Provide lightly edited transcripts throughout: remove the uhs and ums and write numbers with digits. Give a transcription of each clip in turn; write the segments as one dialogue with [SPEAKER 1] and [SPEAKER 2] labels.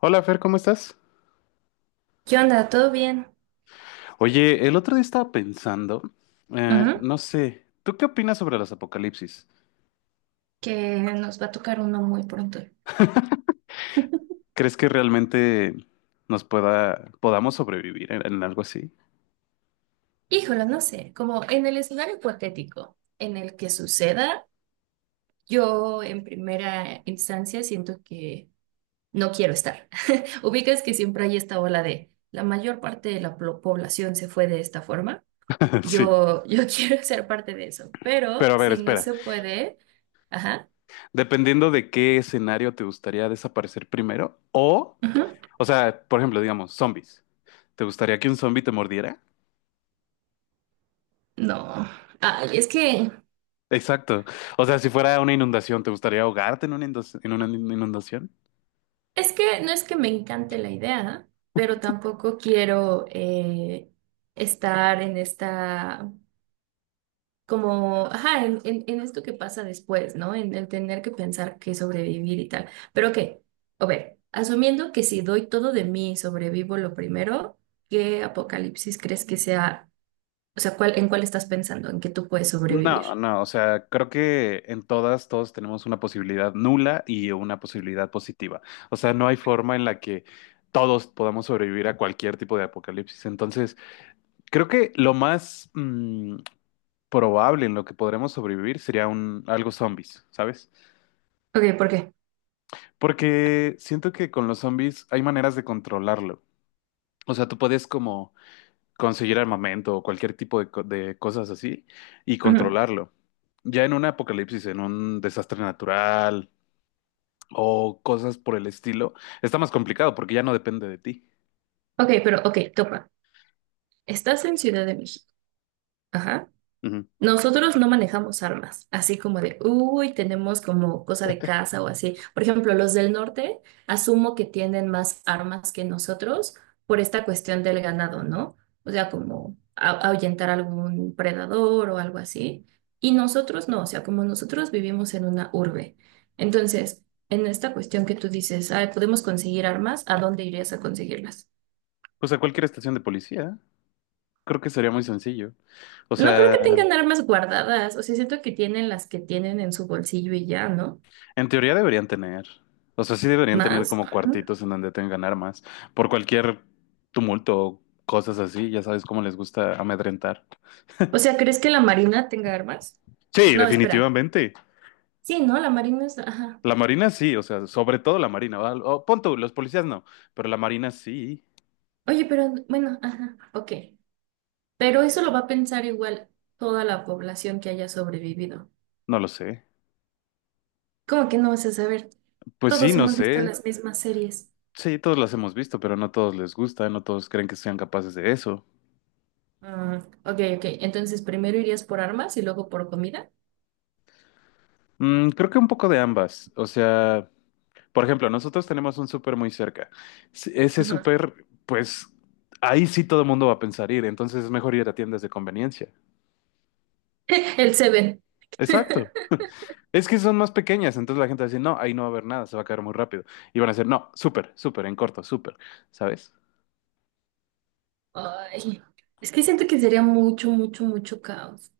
[SPEAKER 1] Hola Fer, ¿cómo estás?
[SPEAKER 2] ¿Qué onda? ¿Todo bien?
[SPEAKER 1] Oye, el otro día estaba pensando,
[SPEAKER 2] Ujú.
[SPEAKER 1] no sé, ¿tú qué opinas sobre los apocalipsis?
[SPEAKER 2] Que nos va a tocar uno muy pronto.
[SPEAKER 1] ¿Crees que realmente podamos sobrevivir en algo así?
[SPEAKER 2] Híjole, no sé, como en el escenario hipotético en el que suceda, yo en primera instancia siento que no quiero estar. Ubicas que siempre hay esta ola de la mayor parte de la población se fue de esta forma.
[SPEAKER 1] Sí.
[SPEAKER 2] Yo quiero ser parte de eso, pero
[SPEAKER 1] Pero a ver,
[SPEAKER 2] si no
[SPEAKER 1] espera,
[SPEAKER 2] se puede, ajá,
[SPEAKER 1] dependiendo de qué escenario te gustaría desaparecer primero,
[SPEAKER 2] ujú,
[SPEAKER 1] o sea, por ejemplo, digamos, zombies. ¿Te gustaría que un zombie te mordiera?
[SPEAKER 2] no. Ay, es que...
[SPEAKER 1] Exacto. O sea, si fuera una inundación, ¿te gustaría ahogarte en una en una inundación?
[SPEAKER 2] Es que no es que me encante la idea, pero tampoco quiero estar en esta, como, ajá, en esto que pasa después, ¿no? En el tener que pensar que sobrevivir y tal. Pero que, a ver, asumiendo que si doy todo de mí y sobrevivo lo primero, ¿qué apocalipsis crees que sea? O sea, ¿cuál, en cuál estás pensando? ¿En qué tú puedes
[SPEAKER 1] No,
[SPEAKER 2] sobrevivir?
[SPEAKER 1] no, o sea, creo que en todas, todos tenemos una posibilidad nula y una posibilidad positiva. O sea, no hay forma en la que todos podamos sobrevivir a cualquier tipo de apocalipsis. Entonces, creo que lo más probable en lo que podremos sobrevivir sería un algo zombies, ¿sabes?
[SPEAKER 2] Ok, ¿por qué?
[SPEAKER 1] Porque siento que con los zombies hay maneras de controlarlo. O sea, tú puedes como conseguir armamento o cualquier tipo de cosas así y
[SPEAKER 2] Ujú.
[SPEAKER 1] controlarlo. Ya en un apocalipsis, en un desastre natural o cosas por el estilo, está más complicado porque ya no depende de ti.
[SPEAKER 2] Ok, pero, ok, topa. Estás en Ciudad de México. Ajá.
[SPEAKER 1] Ujú.
[SPEAKER 2] Nosotros no manejamos armas, así como de, uy, tenemos como cosa de casa o así. Por ejemplo, los del norte asumo que tienen más armas que nosotros por esta cuestión del ganado, ¿no? O sea, como ahuyentar algún predador o algo así. Y nosotros no, o sea, como nosotros vivimos en una urbe. Entonces, en esta cuestión que tú dices: "Ay, podemos conseguir armas, ¿a dónde irías a conseguirlas?".
[SPEAKER 1] Pues a cualquier estación de policía, creo que sería muy sencillo. O
[SPEAKER 2] No creo
[SPEAKER 1] sea,
[SPEAKER 2] que tengan armas guardadas, o sea, siento que tienen las que tienen en su bolsillo y ya, ¿no?
[SPEAKER 1] en teoría deberían tener, o sea, sí deberían tener
[SPEAKER 2] ¿Más?
[SPEAKER 1] como
[SPEAKER 2] Ajá.
[SPEAKER 1] cuartitos en donde tengan armas por cualquier tumulto o cosas así, ya sabes cómo les gusta amedrentar.
[SPEAKER 2] O sea, ¿crees que la Marina tenga armas?
[SPEAKER 1] Sí,
[SPEAKER 2] No, espera.
[SPEAKER 1] definitivamente.
[SPEAKER 2] Sí, ¿no? La Marina es... Ajá.
[SPEAKER 1] La marina sí, o sea, sobre todo la marina. ¿Va? O, pon tú, los policías no, pero la marina sí,
[SPEAKER 2] Oye, pero bueno, ajá, ok. Pero eso lo va a pensar igual toda la población que haya sobrevivido.
[SPEAKER 1] no lo sé.
[SPEAKER 2] ¿Cómo que no vas a saber?
[SPEAKER 1] Pues sí,
[SPEAKER 2] Todos
[SPEAKER 1] no
[SPEAKER 2] hemos visto
[SPEAKER 1] sé.
[SPEAKER 2] las mismas series.
[SPEAKER 1] Sí, todos las hemos visto, pero no todos les gusta, no todos creen que sean capaces de eso.
[SPEAKER 2] Mm, ok, ok. Entonces, primero irías por armas y luego por comida.
[SPEAKER 1] Mm, creo que un poco de ambas. O sea, por ejemplo, nosotros tenemos un súper muy cerca. Ese
[SPEAKER 2] Ajá.
[SPEAKER 1] súper, pues ahí sí todo el mundo va a pensar ir, entonces es mejor ir a tiendas de conveniencia.
[SPEAKER 2] El Seven.
[SPEAKER 1] Exacto. Es que son más pequeñas, entonces la gente va a decir, no, ahí no va a haber nada, se va a caer muy rápido. Y van a decir, no, súper, súper, en corto, súper, ¿sabes?
[SPEAKER 2] Ay, es que siento que sería mucho, mucho, mucho caos.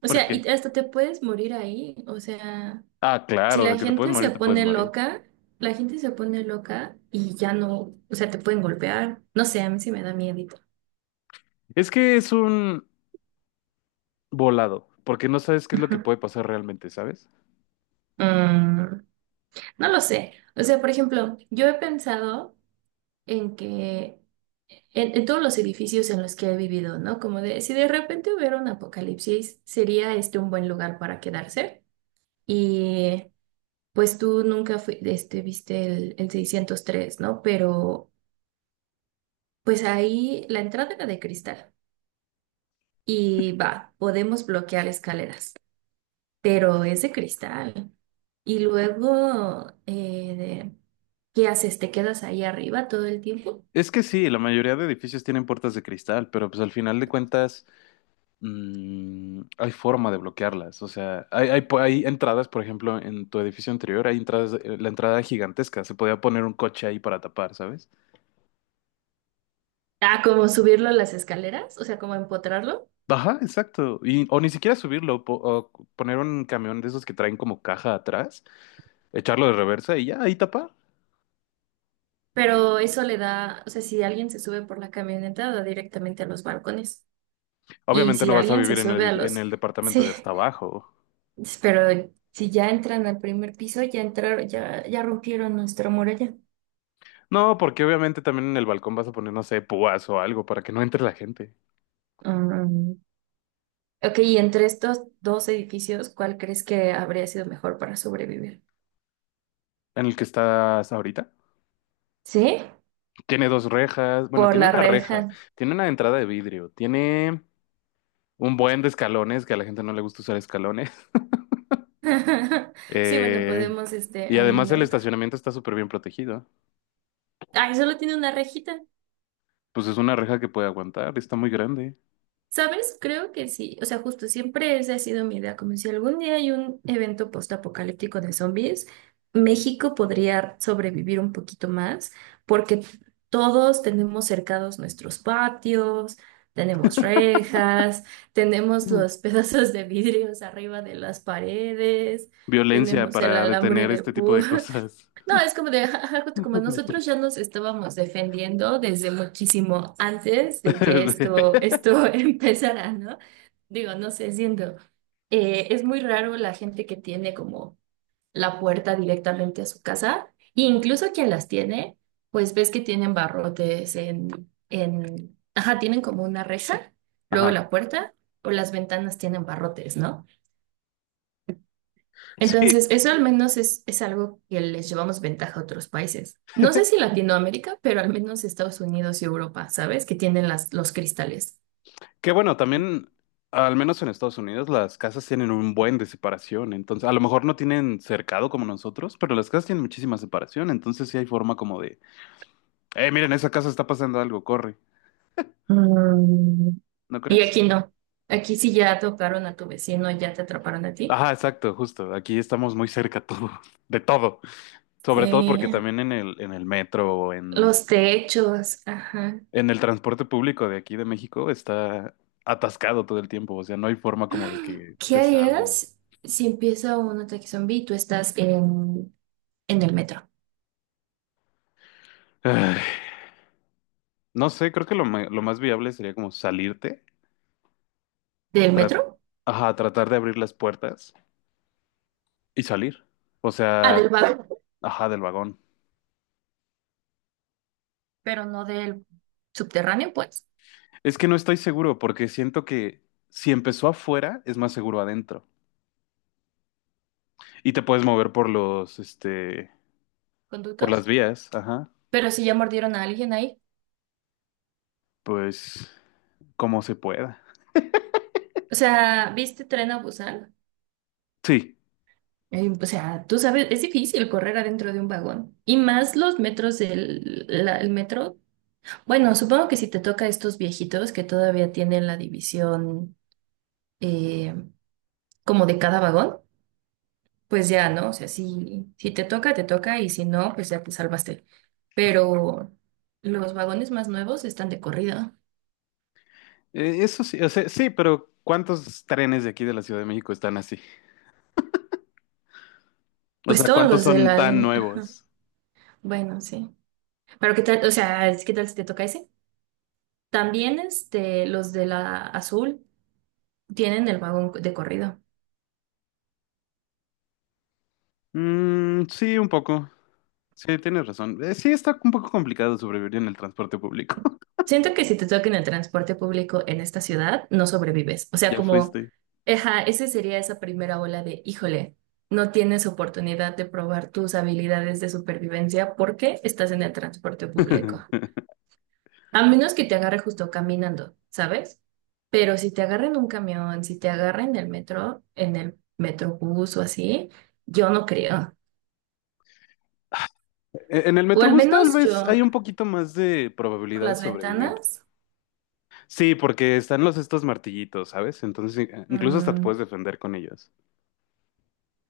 [SPEAKER 2] O sea,
[SPEAKER 1] Porque,
[SPEAKER 2] y hasta te puedes morir ahí. O sea...
[SPEAKER 1] ah,
[SPEAKER 2] Si
[SPEAKER 1] claro, de
[SPEAKER 2] la
[SPEAKER 1] que te puedes
[SPEAKER 2] gente se
[SPEAKER 1] morir, te puedes
[SPEAKER 2] pone
[SPEAKER 1] morir.
[SPEAKER 2] loca, la gente se pone loca y ya no, o sea, te pueden golpear. No sé, a mí sí me da miedito.
[SPEAKER 1] Es que es un volado, porque no sabes qué es lo que
[SPEAKER 2] Ujú.
[SPEAKER 1] puede pasar realmente, ¿sabes?
[SPEAKER 2] Mm, no lo sé. O sea, por ejemplo, yo he pensado en que en todos los edificios en los que he vivido, ¿no? Como de, si de repente hubiera un apocalipsis, sería este un buen lugar para quedarse. Y pues tú nunca fui, este, viste el 603, ¿no? Pero pues ahí la entrada era de cristal. Y va, podemos bloquear escaleras, pero es de cristal. Y luego, de- ¿qué haces? ¿Te quedas ahí arriba todo el tiempo?
[SPEAKER 1] Es que sí, la mayoría de edificios tienen puertas de cristal, pero pues al final de cuentas hay forma de bloquearlas. O sea, hay entradas, por ejemplo, en tu edificio anterior, hay entradas, la entrada gigantesca, se podía poner un coche ahí para tapar, ¿sabes?
[SPEAKER 2] Ah, como subirlo a las escaleras, o sea, como empotrarlo.
[SPEAKER 1] Ajá, exacto. Y, o ni siquiera subirlo, o poner un camión de esos que traen como caja atrás, echarlo de reversa y ya, ahí tapar.
[SPEAKER 2] Pero eso le da, o sea, si alguien se sube por la camioneta, da directamente a los balcones. Y
[SPEAKER 1] Obviamente
[SPEAKER 2] si
[SPEAKER 1] no vas a
[SPEAKER 2] alguien se
[SPEAKER 1] vivir en
[SPEAKER 2] sube a
[SPEAKER 1] en
[SPEAKER 2] los,
[SPEAKER 1] el departamento
[SPEAKER 2] sí,
[SPEAKER 1] de hasta abajo.
[SPEAKER 2] pero si ya entran al primer piso, ya entraron, ya rompieron nuestra muralla.
[SPEAKER 1] No, porque obviamente también en el balcón vas a poner, no sé, púas o algo para que no entre la gente.
[SPEAKER 2] Ok, y entre estos dos edificios, ¿cuál crees que habría sido mejor para sobrevivir?
[SPEAKER 1] En el que estás ahorita.
[SPEAKER 2] ¿Sí?
[SPEAKER 1] Tiene dos rejas, bueno,
[SPEAKER 2] Por
[SPEAKER 1] tiene
[SPEAKER 2] la
[SPEAKER 1] una reja,
[SPEAKER 2] reja.
[SPEAKER 1] tiene una entrada de vidrio, tiene un buen de escalones, que a la gente no le gusta usar escalones.
[SPEAKER 2] Sí, bueno,
[SPEAKER 1] Eh,
[SPEAKER 2] podemos, este,
[SPEAKER 1] y
[SPEAKER 2] ahí,
[SPEAKER 1] además el
[SPEAKER 2] ¿no?
[SPEAKER 1] estacionamiento está súper bien protegido.
[SPEAKER 2] Ay, solo tiene una rejita.
[SPEAKER 1] Pues es una reja que puede aguantar, está muy grande.
[SPEAKER 2] ¿Sabes? Creo que sí. O sea, justo siempre esa ha sido mi idea, como si algún día hay un evento postapocalíptico de zombies, México podría sobrevivir un poquito más, porque todos tenemos cercados nuestros patios, tenemos rejas, tenemos
[SPEAKER 1] Ujú.
[SPEAKER 2] los pedazos de vidrios arriba de las paredes,
[SPEAKER 1] Violencia
[SPEAKER 2] tenemos el
[SPEAKER 1] para
[SPEAKER 2] alambre
[SPEAKER 1] detener
[SPEAKER 2] de
[SPEAKER 1] este tipo de
[SPEAKER 2] púas.
[SPEAKER 1] cosas.
[SPEAKER 2] No, es como de, ja, ja, ja, justo como nosotros ya nos estábamos defendiendo desde muchísimo antes de que esto, esto empezara, ¿no? Digo, no sé, siento, es muy raro la gente que tiene como la puerta directamente a su casa, e incluso quien las tiene, pues ves que tienen barrotes en, ajá, tienen como una reja, luego
[SPEAKER 1] Ajá.
[SPEAKER 2] la puerta o las ventanas tienen barrotes, ¿no?
[SPEAKER 1] Sí,
[SPEAKER 2] Entonces, eso al menos es algo que les llevamos ventaja a otros países. No sé si Latinoamérica, pero al menos Estados Unidos y Europa, ¿sabes? Que tienen las, los cristales.
[SPEAKER 1] que bueno, también, al menos en Estados Unidos, las casas tienen un buen de separación. Entonces, a lo mejor no tienen cercado como nosotros, pero las casas tienen muchísima separación. Entonces, sí hay forma como de, miren, esa casa está pasando algo, corre.
[SPEAKER 2] Mm.
[SPEAKER 1] ¿No
[SPEAKER 2] Y
[SPEAKER 1] crees?
[SPEAKER 2] aquí no. Aquí sí ya tocaron a tu vecino, ya te atraparon a ti.
[SPEAKER 1] Ajá, exacto, justo. Aquí estamos muy cerca todo, de todo. Sobre todo porque
[SPEAKER 2] Sí.
[SPEAKER 1] también en en el metro o
[SPEAKER 2] Los techos, ajá.
[SPEAKER 1] en el transporte público de aquí de México está atascado todo el tiempo. O sea, no hay forma como de que
[SPEAKER 2] ¿Qué
[SPEAKER 1] te salves.
[SPEAKER 2] harías si empieza un ataque zombie y tú estás en el metro?
[SPEAKER 1] Ay, no sé, creo que lo más viable sería como salirte.
[SPEAKER 2] ¿Del metro?
[SPEAKER 1] Ajá, tratar de abrir las puertas y salir. O
[SPEAKER 2] Ah,
[SPEAKER 1] sea,
[SPEAKER 2] del vago,
[SPEAKER 1] ajá, del vagón.
[SPEAKER 2] pero no del subterráneo, pues,
[SPEAKER 1] Es que no estoy seguro porque siento que si empezó afuera es más seguro adentro. Y te puedes mover por los, este, por las
[SPEAKER 2] conductos.
[SPEAKER 1] vías, ajá.
[SPEAKER 2] Pero sí ya mordieron a alguien ahí.
[SPEAKER 1] Pues como se pueda.
[SPEAKER 2] O sea, ¿viste Tren a Busan?
[SPEAKER 1] Sí,
[SPEAKER 2] O sea, tú sabes, es difícil correr adentro de un vagón. Y más los metros el metro. Bueno, supongo que si te toca estos viejitos que todavía tienen la división eh, como de cada vagón, pues ya, ¿no? O sea, si, si te toca, te toca, y si no, pues ya te salvaste. Pero los vagones más nuevos están de corrida.
[SPEAKER 1] eso sí, o sea, sí, pero ¿cuántos trenes de aquí de la Ciudad de México están así? O
[SPEAKER 2] Pues
[SPEAKER 1] sea,
[SPEAKER 2] todos
[SPEAKER 1] ¿cuántos
[SPEAKER 2] los de
[SPEAKER 1] son
[SPEAKER 2] la
[SPEAKER 1] tan
[SPEAKER 2] línea.
[SPEAKER 1] nuevos?
[SPEAKER 2] Bueno, sí. Pero qué tal, o sea, ¿qué tal si te toca ese? También este, los de la azul tienen el vagón de corrido.
[SPEAKER 1] Mm, sí, un poco. Sí, tienes razón. Sí, está un poco complicado sobrevivir en el transporte público.
[SPEAKER 2] Siento que si te toca en el transporte público en esta ciudad, no sobrevives. O sea,
[SPEAKER 1] Ya
[SPEAKER 2] como,
[SPEAKER 1] fuiste.
[SPEAKER 2] eja, ese sería esa primera ola de, híjole, no tienes oportunidad de probar tus habilidades de supervivencia porque estás en el transporte público. A menos que te agarre justo caminando, ¿sabes? Pero si te agarra en un camión, si te agarra en el metro, en el metrobús o así, yo no creo.
[SPEAKER 1] En el
[SPEAKER 2] O al
[SPEAKER 1] Metrobús tal
[SPEAKER 2] menos
[SPEAKER 1] vez
[SPEAKER 2] yo
[SPEAKER 1] hay un poquito más de
[SPEAKER 2] por
[SPEAKER 1] probabilidad de
[SPEAKER 2] las
[SPEAKER 1] sobrevivir.
[SPEAKER 2] ventanas.
[SPEAKER 1] Sí, porque están los estos martillitos, ¿sabes? Entonces incluso hasta te
[SPEAKER 2] mm,
[SPEAKER 1] puedes defender con ellos.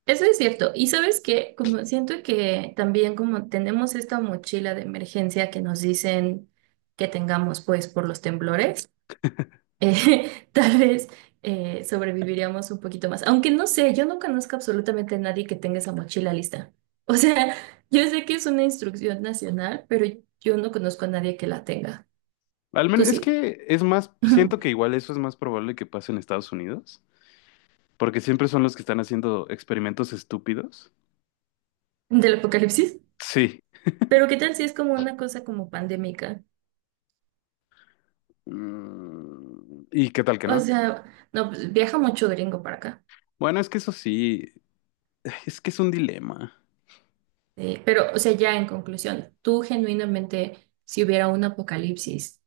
[SPEAKER 2] Eso es cierto. Y sabes que como siento que también como tenemos esta mochila de emergencia que nos dicen que tengamos pues por los temblores. Tal vez sobreviviríamos un poquito más. Aunque no sé, yo no conozco absolutamente a nadie que tenga esa mochila lista. O sea, yo sé que es una instrucción nacional, pero yo no conozco a nadie que la tenga.
[SPEAKER 1] Al
[SPEAKER 2] ¿Tú
[SPEAKER 1] menos es
[SPEAKER 2] sí?
[SPEAKER 1] que es más, siento que igual eso es más probable que pase en Estados Unidos, porque siempre son los que están haciendo experimentos estúpidos.
[SPEAKER 2] ¿Del apocalipsis?
[SPEAKER 1] Sí.
[SPEAKER 2] Pero ¿qué tal si es como una cosa como pandémica?
[SPEAKER 1] Mm, ¿y qué tal que
[SPEAKER 2] O
[SPEAKER 1] no?
[SPEAKER 2] sea, no, pues, viaja mucho gringo para acá.
[SPEAKER 1] Bueno, es que eso sí, es que es un dilema.
[SPEAKER 2] Pero, o sea, ya en conclusión, tú genuinamente, si hubiera un apocalipsis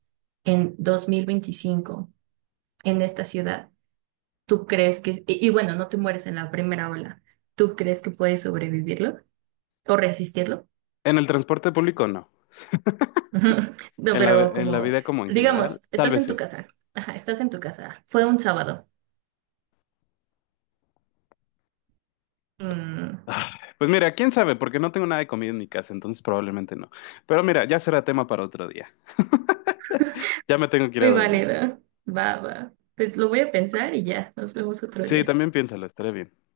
[SPEAKER 2] en 2025 en esta ciudad, ¿tú crees que, y bueno, no te mueres en la primera ola, ¿tú crees que puedes sobrevivirlo o resistirlo?
[SPEAKER 1] En el transporte público no.
[SPEAKER 2] Ujú. No,
[SPEAKER 1] En
[SPEAKER 2] pero
[SPEAKER 1] en la
[SPEAKER 2] como,
[SPEAKER 1] vida como en general,
[SPEAKER 2] digamos,
[SPEAKER 1] tal
[SPEAKER 2] estás
[SPEAKER 1] vez
[SPEAKER 2] en tu
[SPEAKER 1] sí.
[SPEAKER 2] casa, ajá, estás en tu casa, fue un sábado. Mm,
[SPEAKER 1] Ah, pues mira, quién sabe, porque no tengo nada de comida en mi casa, entonces probablemente no. Pero mira, ya será tema para otro día. Ya me tengo que ir a
[SPEAKER 2] muy
[SPEAKER 1] dormir.
[SPEAKER 2] válido, va, va. Pues lo voy a pensar y ya, nos vemos otro
[SPEAKER 1] Sí,
[SPEAKER 2] día.
[SPEAKER 1] también piénsalo, estaré bien.